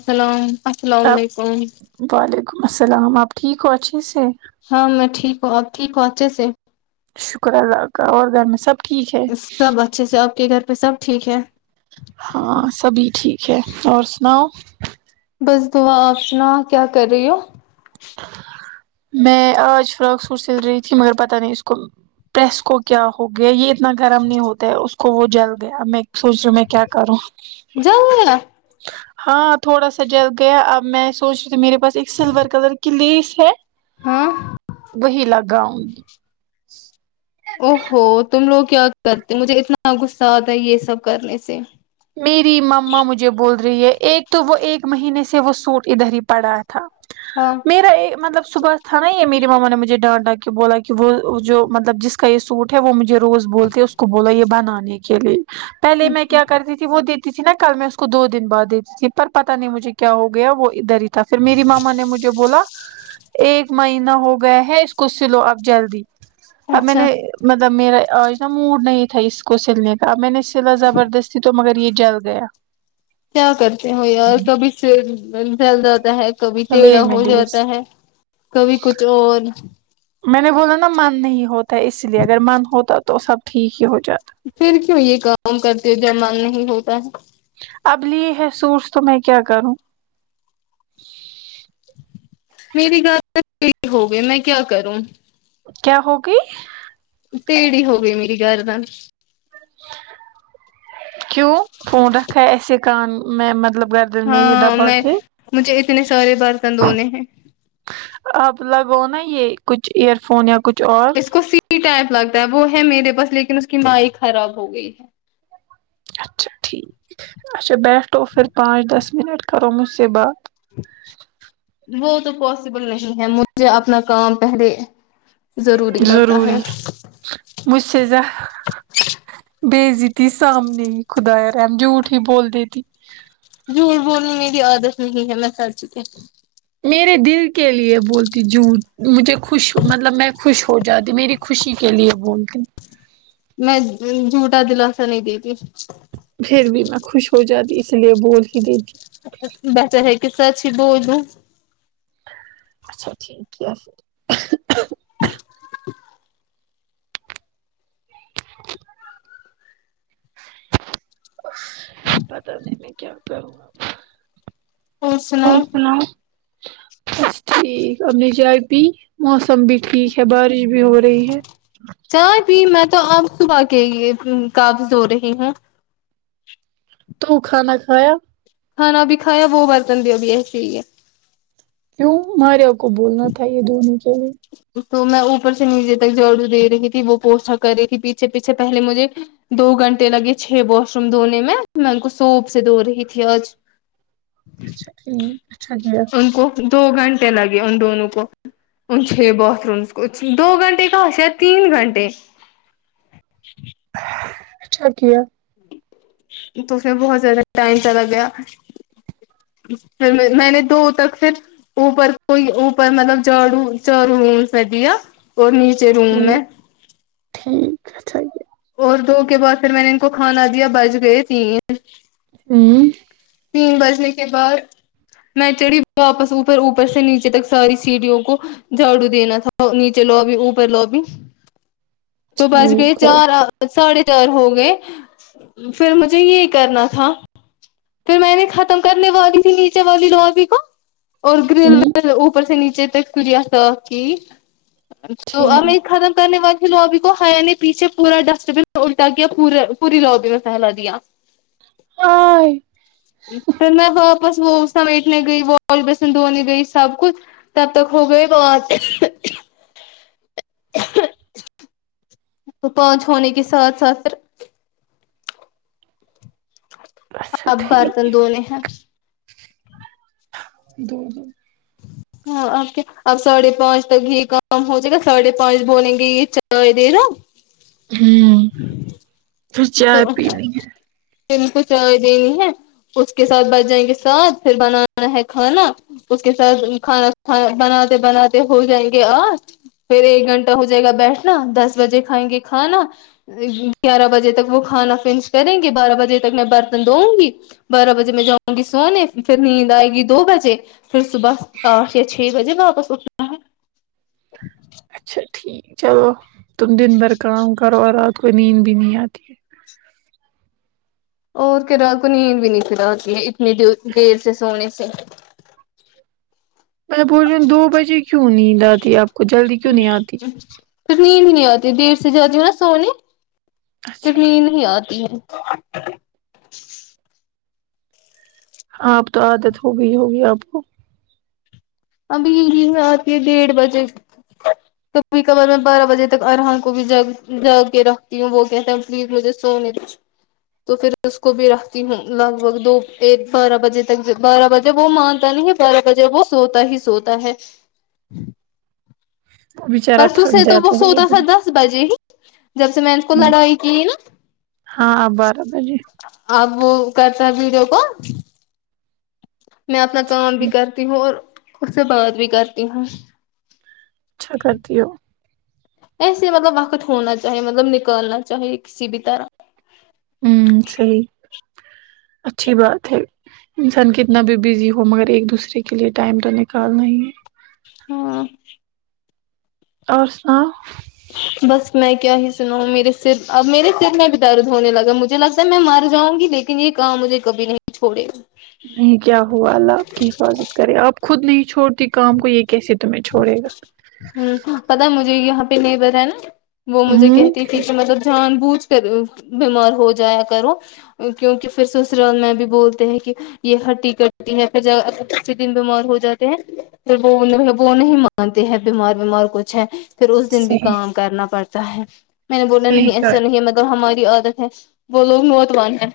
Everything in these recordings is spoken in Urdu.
سلام السلام آپ علیکم وعلیکم السلام آپ ٹھیک ہو اچھے سے ہاں میں ٹھیک ہوں آپ ٹھیک ہو اچھے سے شکر ہے الله کا اور گھر میں سب ٹھیک ہے سب اچھے سے آپ کے گھر پے سب ٹھیک ہے ہاں سبھی ٹھیک ہے اور سناؤ بس دعا ہے آپ سناؤ کیا کر رہی ہو میں آج فراک سوٹ سل رہی تھی مگر پتہ نہیں اس کو پرس کو کیا ہو گیا یے اتنا گرم نہیں ہوتا ہے اس کو وہ جل گیا میں سوچ رہی ہوں میں کیا کروں جل گیا ہاں تھوڑا سا جل گیا اب میں سوچ رہی تھی میرے پس ایک سلور کلر کی لیس ہے ہاں وہی لگاؤ نگی او ہو تم لوگ کیا کرتے مجھے اتنا غصہ آتا ہے یے سب کرنے سے میری مما مجھے بول رہی ہے ایک تو وہ ایک مہینے سے وہ سوٹ ادھر ہی پڑا تھا ہاں میرا یے مطلب صبح تھا نا یے میری مما نے مجھے ڈانٹا کے بولا کہ وہ جو مطلب جس کا یے سوٹ ہے وہ مجھے روز بولتے اس کو بولا یے بنانے کے لئے پہلے میں کیا دیتی وہ دیتی تھی نا کل میں اس کو دو دن بعد دیتی تھی پر پتہ نہیں مجھے کیا ہو گیا وہ ادھر ہی تھا پھر میری ماما نے مجھے بولا ایک مہینہ ہو گیا ہے اسکو سلو اب جلدی اب میں اچھا نے مطلب میرا آج نا موڈ نہیں تھا اس کو سلنے کا اب میں نے سلا زبردست تھی تو مگر یے جل گیا کیا کرتے ہو یار کبھی سوٹ جل جاتا ہے کبھی تھا ٹیڑھا لیج میں ہو لیس جاتا ہے کبھی کچھ اور میں نے بولا نا من نہیں ہوتا اس لیے اگر من ہوتا تو سب ٹھیک ہی ہو جاتا پھر کیوں یے کام کرتے ہو جب من نہیں ہوتا ہے اب لیے ہے سوٹس تو میں کیا کروں میری [unintelligible] ہوگئ میں کیا کروں کیا ہوگئی تیڑھی ہو گئی میری گردن کیوں فون رکھا ہے ایسے کان میں مطلب گھر دن میں یے ہاں دبا میں کے مجھے اتنے سارے برتن دھونے ہیں آپ لگاؤ نا یے کچھ ایئر فون یا کچھ اور اس کو سی ٹائپ لگتا ہے وہ ہے میرے پاس لیکن اس کی مائک خراب ہو گئی ہے اچھا ٹھیک اچھا بیٹھو پھر پانچ دس منٹ کرو مجھ سے بات وہ تو پاسبل نہیں ہے مجھے اپنا کام پہلے ضروری لگتا ہے ضروری مجھ سے زیا بے عزتی سامنے ہی خدا رحم جھوٹ ہی بول دیتی جھوٹ بولنا میری عادت نہیں ہے میں سچ کہتی میرے دل کے لیے بولتی جھوٹ مجھے خوش مطلب میں خوش ہو جاتی میری خوشی کے لیے بولتی ہوں میں جھوٹا دلاسہ نہیں دیتی پھر بھی میں خوش ہو جاتی اسی لیے بول ہی دیتی بٹر ہے کہ سچ ہی بول دوں اچھا ٹھیک کیا پھر [unintelligible] پتہ نہیں کیا کروں اور سناؤ بس ٹھیک اپ نے جائے پی موسم بھی ٹھیک ہے بارش بھی ہو رہی ہے چائے پی میں تو آپ صبح کے لئے کاپس دھو رہی ہوں تو کھانا کھایا کھانا بھی کھایا وہ برتن بھی ابھی ایسے ہی ہے کیوں ماریا کو بولنا تھا یے دھونے کے لیے تو میں اوپر سے نیچے تک جاڑو دے رہی تھی وہ پوچھا کر رہی تھی پیچھے پیچھے پہلے مجھے دو گھنٹے لگے چھ واش روم دھونے میں میں ان کو سوپ سے دھو رہی تھی آج اچھا ٹھیک اچھا کیا ان کو دو گھنٹے لگے ان دونوں کو تھے باتھ رومس کچھ دو گھنٹے کہاں سے ہے تین گھنٹے اچھا کیا تو پھر اس مے بہت زیادہ ٹائم سہ زیادہ لگ گیا پھر میں نے میں نے دو تک پھر اوپر کوئی اوپر مطلب جاڑو چارو رومس میں دیا اور نیچے روم میں ٹھیک ٹھیک اچھا کیا اور دو کے بعد پھر میں نے ان کو کھانا دیا بج گئے تین ہمم تین بجنے کے بعد میں چڑھی واپس اوپر اوپر سے نیچے تک ساری سیڑھیوں کو جھاڑو دینا تھا نیچے لوبی اوپر لوبی تو بج گۓ ٹھیک ہو چار آ ساڑھے چار ہو گئے پھر مجھے یے کرنا تھا پھر میں نے ختم کرنے والی تھی نیچے والی لابی کو اور گرل ہوں جو اوپر سے نیچے تک سیڑھیاں صاف کی تو ٹھیک ہمیں ختم کرنے والی تھی لابی تو حیا نے پیچھے پورا ڈسٹ بن میں الٹا کیا پور پوری لابی میں پھیلا دیا ہائے اتنا سب بس وہ سمیٹنے گئی واش بیسن دھونے گئی سب کچھ تب تک ہو گئے بہت وہ پانچ ہونے کے ساتھ ساتھ پھر اچھا اب ٹھیک برتن دھونے ہیں دو دو ہاں اب کیا اب ساڑھے پانچ تک یہ کام ہو جائے گا ساڑھے پانچ بولیں گے یہ چاۓ دیدو ہوں پھر چائے پینی ہے پھر ان کو چائے دینی ہے اس کے ساتھ بچ جائینگے سات پھر بنانا ہے کھانا اس کے ساتھ کھانا کھانا بناتے بناتے ہو جائیں گے آٹھ پھر ایک گھنٹہ ہو جائے گا بیٹھنا دس بجے کھائیں گے کھانا گیارہ بجے تک وہ کھانا فنش کریں گے بارہ بجے تک میں برتن دھونگی بارہ بجے میں جاؤں گی سونے پھر نیند آئے گی دو بجے پھر صبح سات یا چھ بجے واپس اٹھنا ہے اچھا ٹھیک چلو تم دن بھر کام کرو اور رات کو نیند بھی نہیں آتی ہے اور کیا رات کو نیند بھی نہیں پھر اتی ہے اتنی دیر دیر سے سونے سے میں بولرین دو بجے کیوں نیند آتی اب پھر نیند ہی نہیں آتی دیر سے جاتی ہوں نا سونے پھر اچھا ٹھیک، نیند نہیں آتی ہے اب تو عادت ہوگئی ہوگی آپ کو ابھی نیند اتی ہے ڈیڑھ بجے کبھی کبار میں بارہ بجے تک ارہان کو بھی ج جاگ کے رکھتی ہوں وہ کہتا ہیں پلیز مجھے سونے دو تو پھر اس کو بھی رکھتی ہوں لگ بھگ دو ایک بارہ بجے تک بارہ بجے وہ مانتا نہیں ہے بارہ بجے وہ سوتا ہی سوتا ہے بچارا پرسوں سے تھک تو وہ جاتا سوتا تھا ہے دس بجے ہی جب سے میں نے اس کو لڑائی کی نا ہاں آپ بارہ بجے اب وہ کرتا ہے ویڈیو کال میں اپنا اچھا کام بھی ٹھیک، کرتی ہوں اور اس سے بات بھی کرتی ہوں اچھا کرتی ہو ایسے مطلب وقت ہونا چاہے مطلب نکالنا چاہیے کسی بھی طرح ہوں صحیح اچھی بات ہے انسان کتنا بھی بزی ہو مگر ایک دوسرے کے لیے ٹائم تو نکالنا ہی ہے ہاں اور سناؤ بس میں کیا ہی سناوں میرے سر اب میرے سر میں بھی درد ہونے لگا مجھے لگتا ہے میں مر جاؤں گی لیک ن یہ کام مجھے کبھی نہیں چھوڑے گا نہیں کیا ہوا اللہ آپ کی حفاظت کرے آپ خود نہیں چھوڑتی کام کو یہ کیسے تمہیں چھوڑے گا ہوں پتا ہے مجھے یہاں پہ نیبر ہے نا وہ مجھے ہوں کہتی تھی کہ مطلب جان بوجھ کر بیمار ہو جایا کرو کیونکہ پھر سسرال میں بھی بولتے ہیں کہ یہ ہٹی کٹی ہے پھر جب کسی دن بیمار ہو جاتے ہیں پھر وہ وہ نہیں مانتے ہیں بیمار ومار کچھ ہے پھر اس دن بھی کام کرنا پڑ ٹا ہے میں نے بولا نہیں ایسا نہیں ہے مطلب ہماری عادت ہے وہ لوگ ناتوان ہیں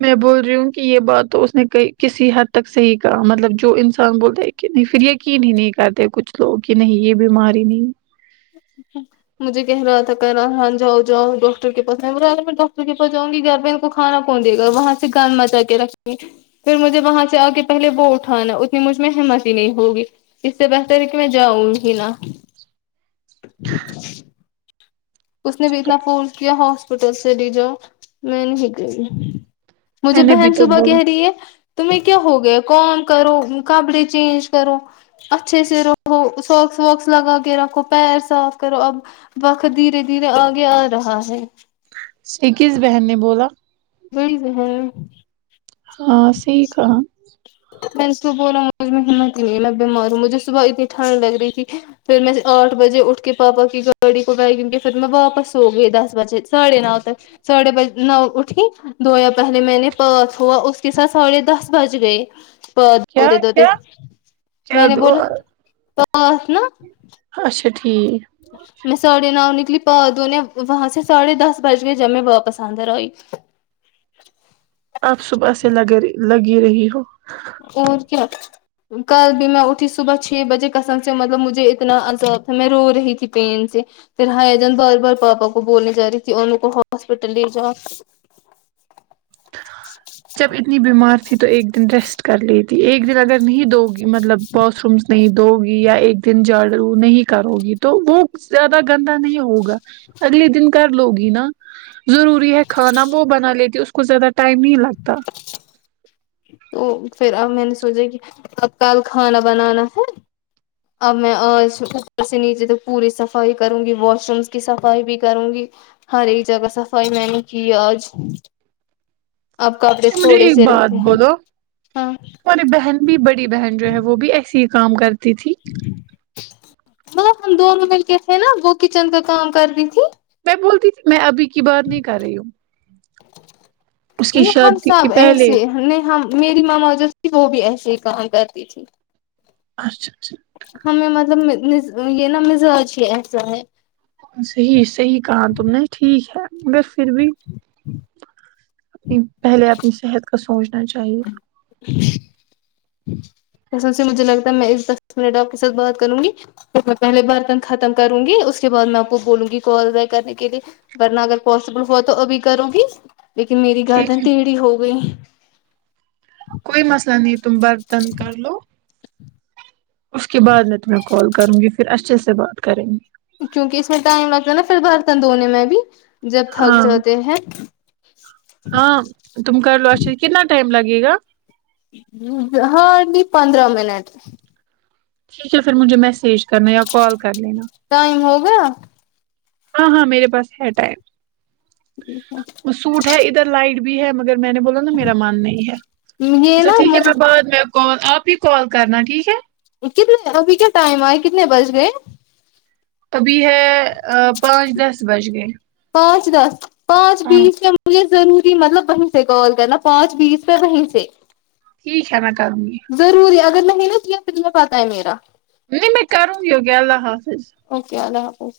میں بول رہی ہوں کہ یہ بات تو اس نے ک کسی حد تک صحیح کہا مطلب جو انسان بولے کہ پھر یقین ہی نہیں کرتے کچھ لوگ کہ نہیں یہ بیمار ہی نہیں [unintelligible] مجھے کہہ رہا تھا کہنا ہاں جاؤ جاؤ ڈاکٹر کے پاس میں بولا اگر ڈاکٹر کے پاس جاؤں گی گھر میں آپ کو کھانا کون دے گا وہاں سے گند مچا کے رکھیں پھر مجھے وہاں سے آ کے پہلے وہ اٹھانا اتنی مجھ میں ہمت ہی نہیں ہوگی اس سے بہتر ہے کہ میں جاؤں ہی نا [inaudible] اس نے بھی اتنا فورس کیا ہاسپٹل چلی جاؤ میں نہیں گئی مجھے میں نے بھی بہن تو صبح بولا کہہ رہی ہے تمہیں کیا ہو گیا کام کرو کپڑے چینج کرو اچھے سے رہو سوکس وکس لگا کے رکھو پیر صاف کرو اب وقت دھیرے دھیرے آگے آ رہا ہے یہ کس بہن نے بولا بڑی بہن ہاں صحیح کہا میں نے اس کو بولا مجھ میں ہمت ہی نہیں ہے میں بیمار ہوں مجھے صبح اتنی ٹھنڈ لگ رہی تھی پھر میں آٹھ بجے اٹھ کے پاپا کی گاوڈی پکائی کیوںکہ پھر میں واپس سو گئی دس بجے ساڑھے نو تک ساڑھے بج نو اٹھی دھویا پہلے میں نے پاس ہوا اس کے ساتھ ساڑھے دس بج گئے پ کیا دھوتے دھوتے کیا میں کیا نے بولا دعا پاز نا اچھا ٹھیک میں ساڑے نؤ نکلی پاؤں دھونے وہاں سے ساڑھے دس بج گئے جب میں واپس اندر آئی آپ صبح سے لگے لگی رہی ہو اور کیا کل بھی میں اٹھی صبح چھ بجے قسم سے مطلب مجھے اتنا عذاب میں رو رہی تھی پین سے پھر حیدن بار بار پاپا کو بولنے جا رہی تھی انو کو ہاسپٹل لے جاؤ جب اتنی بیمار تھی تو ایک دن ریسٹ کر لی تھی ایک دن اگر نہیں دو مطلب واش رومس نہیں دھوگی یا ایک دن جھاڑو نہیں کروگی تو وہ زیادہ گندا نہیں ہوگا اگلے دن کر لو گی نا ضروری ہے کھانا وہ بنا لیتی اس کو زیادہ ٹائم نہیں لگ تو پھر اب میں نے سوچا کہ اب کل کھانا بنانا ہے اب میں آج اوپر سے نیچے تک پوری صفائی کروں گی واش رومس کی صفائی بھی کروں گی ہر ایک جگہ صفائی میں نے کی آج اب کپڑے مجھے تھوڑے ایک سے رہ بات گئے بولو ہاں ہماری بہن بھی بڑی بہن جو ہے وہ بھی ایسے ہی کام کرتی تھی بہت ہم دونوں مل کے تھے نا وہ کچن کا کام کر تی تھی میں بولتی تھی میں ابھی کی بات نہیں کر رہی ہوں اس کی نہیں ہم شادی کی سب پہلے ایسے نہیں ہم میری مما جو تھی وہ بھی ایسے ہی کہا کرتی تھی اچھا اچھا ہمیں مطلب م مز یہ نا مزاج ہی ایسا ہے صحیح صحیح کہا تم نے ٹھیک ہے مگر پھر بھی پہلے اپنی صحت کا سوچنا چاہیے [inaudible] اس واسطے مجھے لگتا ہے میں دس منٹ آپ کے ساتھ بات کروں گی تو میں پہلے برتن ختم کروں گی اس کے بعد میں آپ کو بولوں گی کال بیک کرنے کے لیے ورنہ اگر پاسبل ہوا تو ابھی کروں گی لیکن میری گردن ٹھیک ہے تیڑھی ہو گئی کوئی مسئلہ نہیں تم برتن کر لو اس کے بعد میں تمہیں کال کروں گی پھر اچھے سے بات کریں گے کیونکہ اس میں ٹائم لگتا ہے نا پھر برتن دھونے میں بھی جب تھک ہاں جاتے ہیں ہاں تم کر لو اچھا کتنا ٹائم لگے گا ہارڈلی پندرہ منٹ ٹھیک ہے پھر مجھے میسیج کرنا یا کال کر لینا ٹائم ہو گیا ہاں ہاں میرے پاس ہے ٹائم وہ سوٹ ہے ادھر لائٹ بھی ہے مگر میں نے بولا نا میرا من نہیں ہے یہ اچھا نا ٹھیک ہے مجھے میں بعد میں کال آپ ہی کال کرنا ٹھیک ہے کتنے ابھی کیا ٹائم آئے کتنے بج گئے ابھی ہے اں پانچ دس بج گئے پانچ دس پانچ ہاں بیس یا مجھے ضروری مطلب کہیں سے کال کرنا پانچ بیس پہ کہیں سے ٹھیک ہے میں کرونگی ضروری اگر نہیں نا کیا پتا ہے میرا نہیں میں کروں گی اوکے اللہ حافظ اوکے اللہ حافظ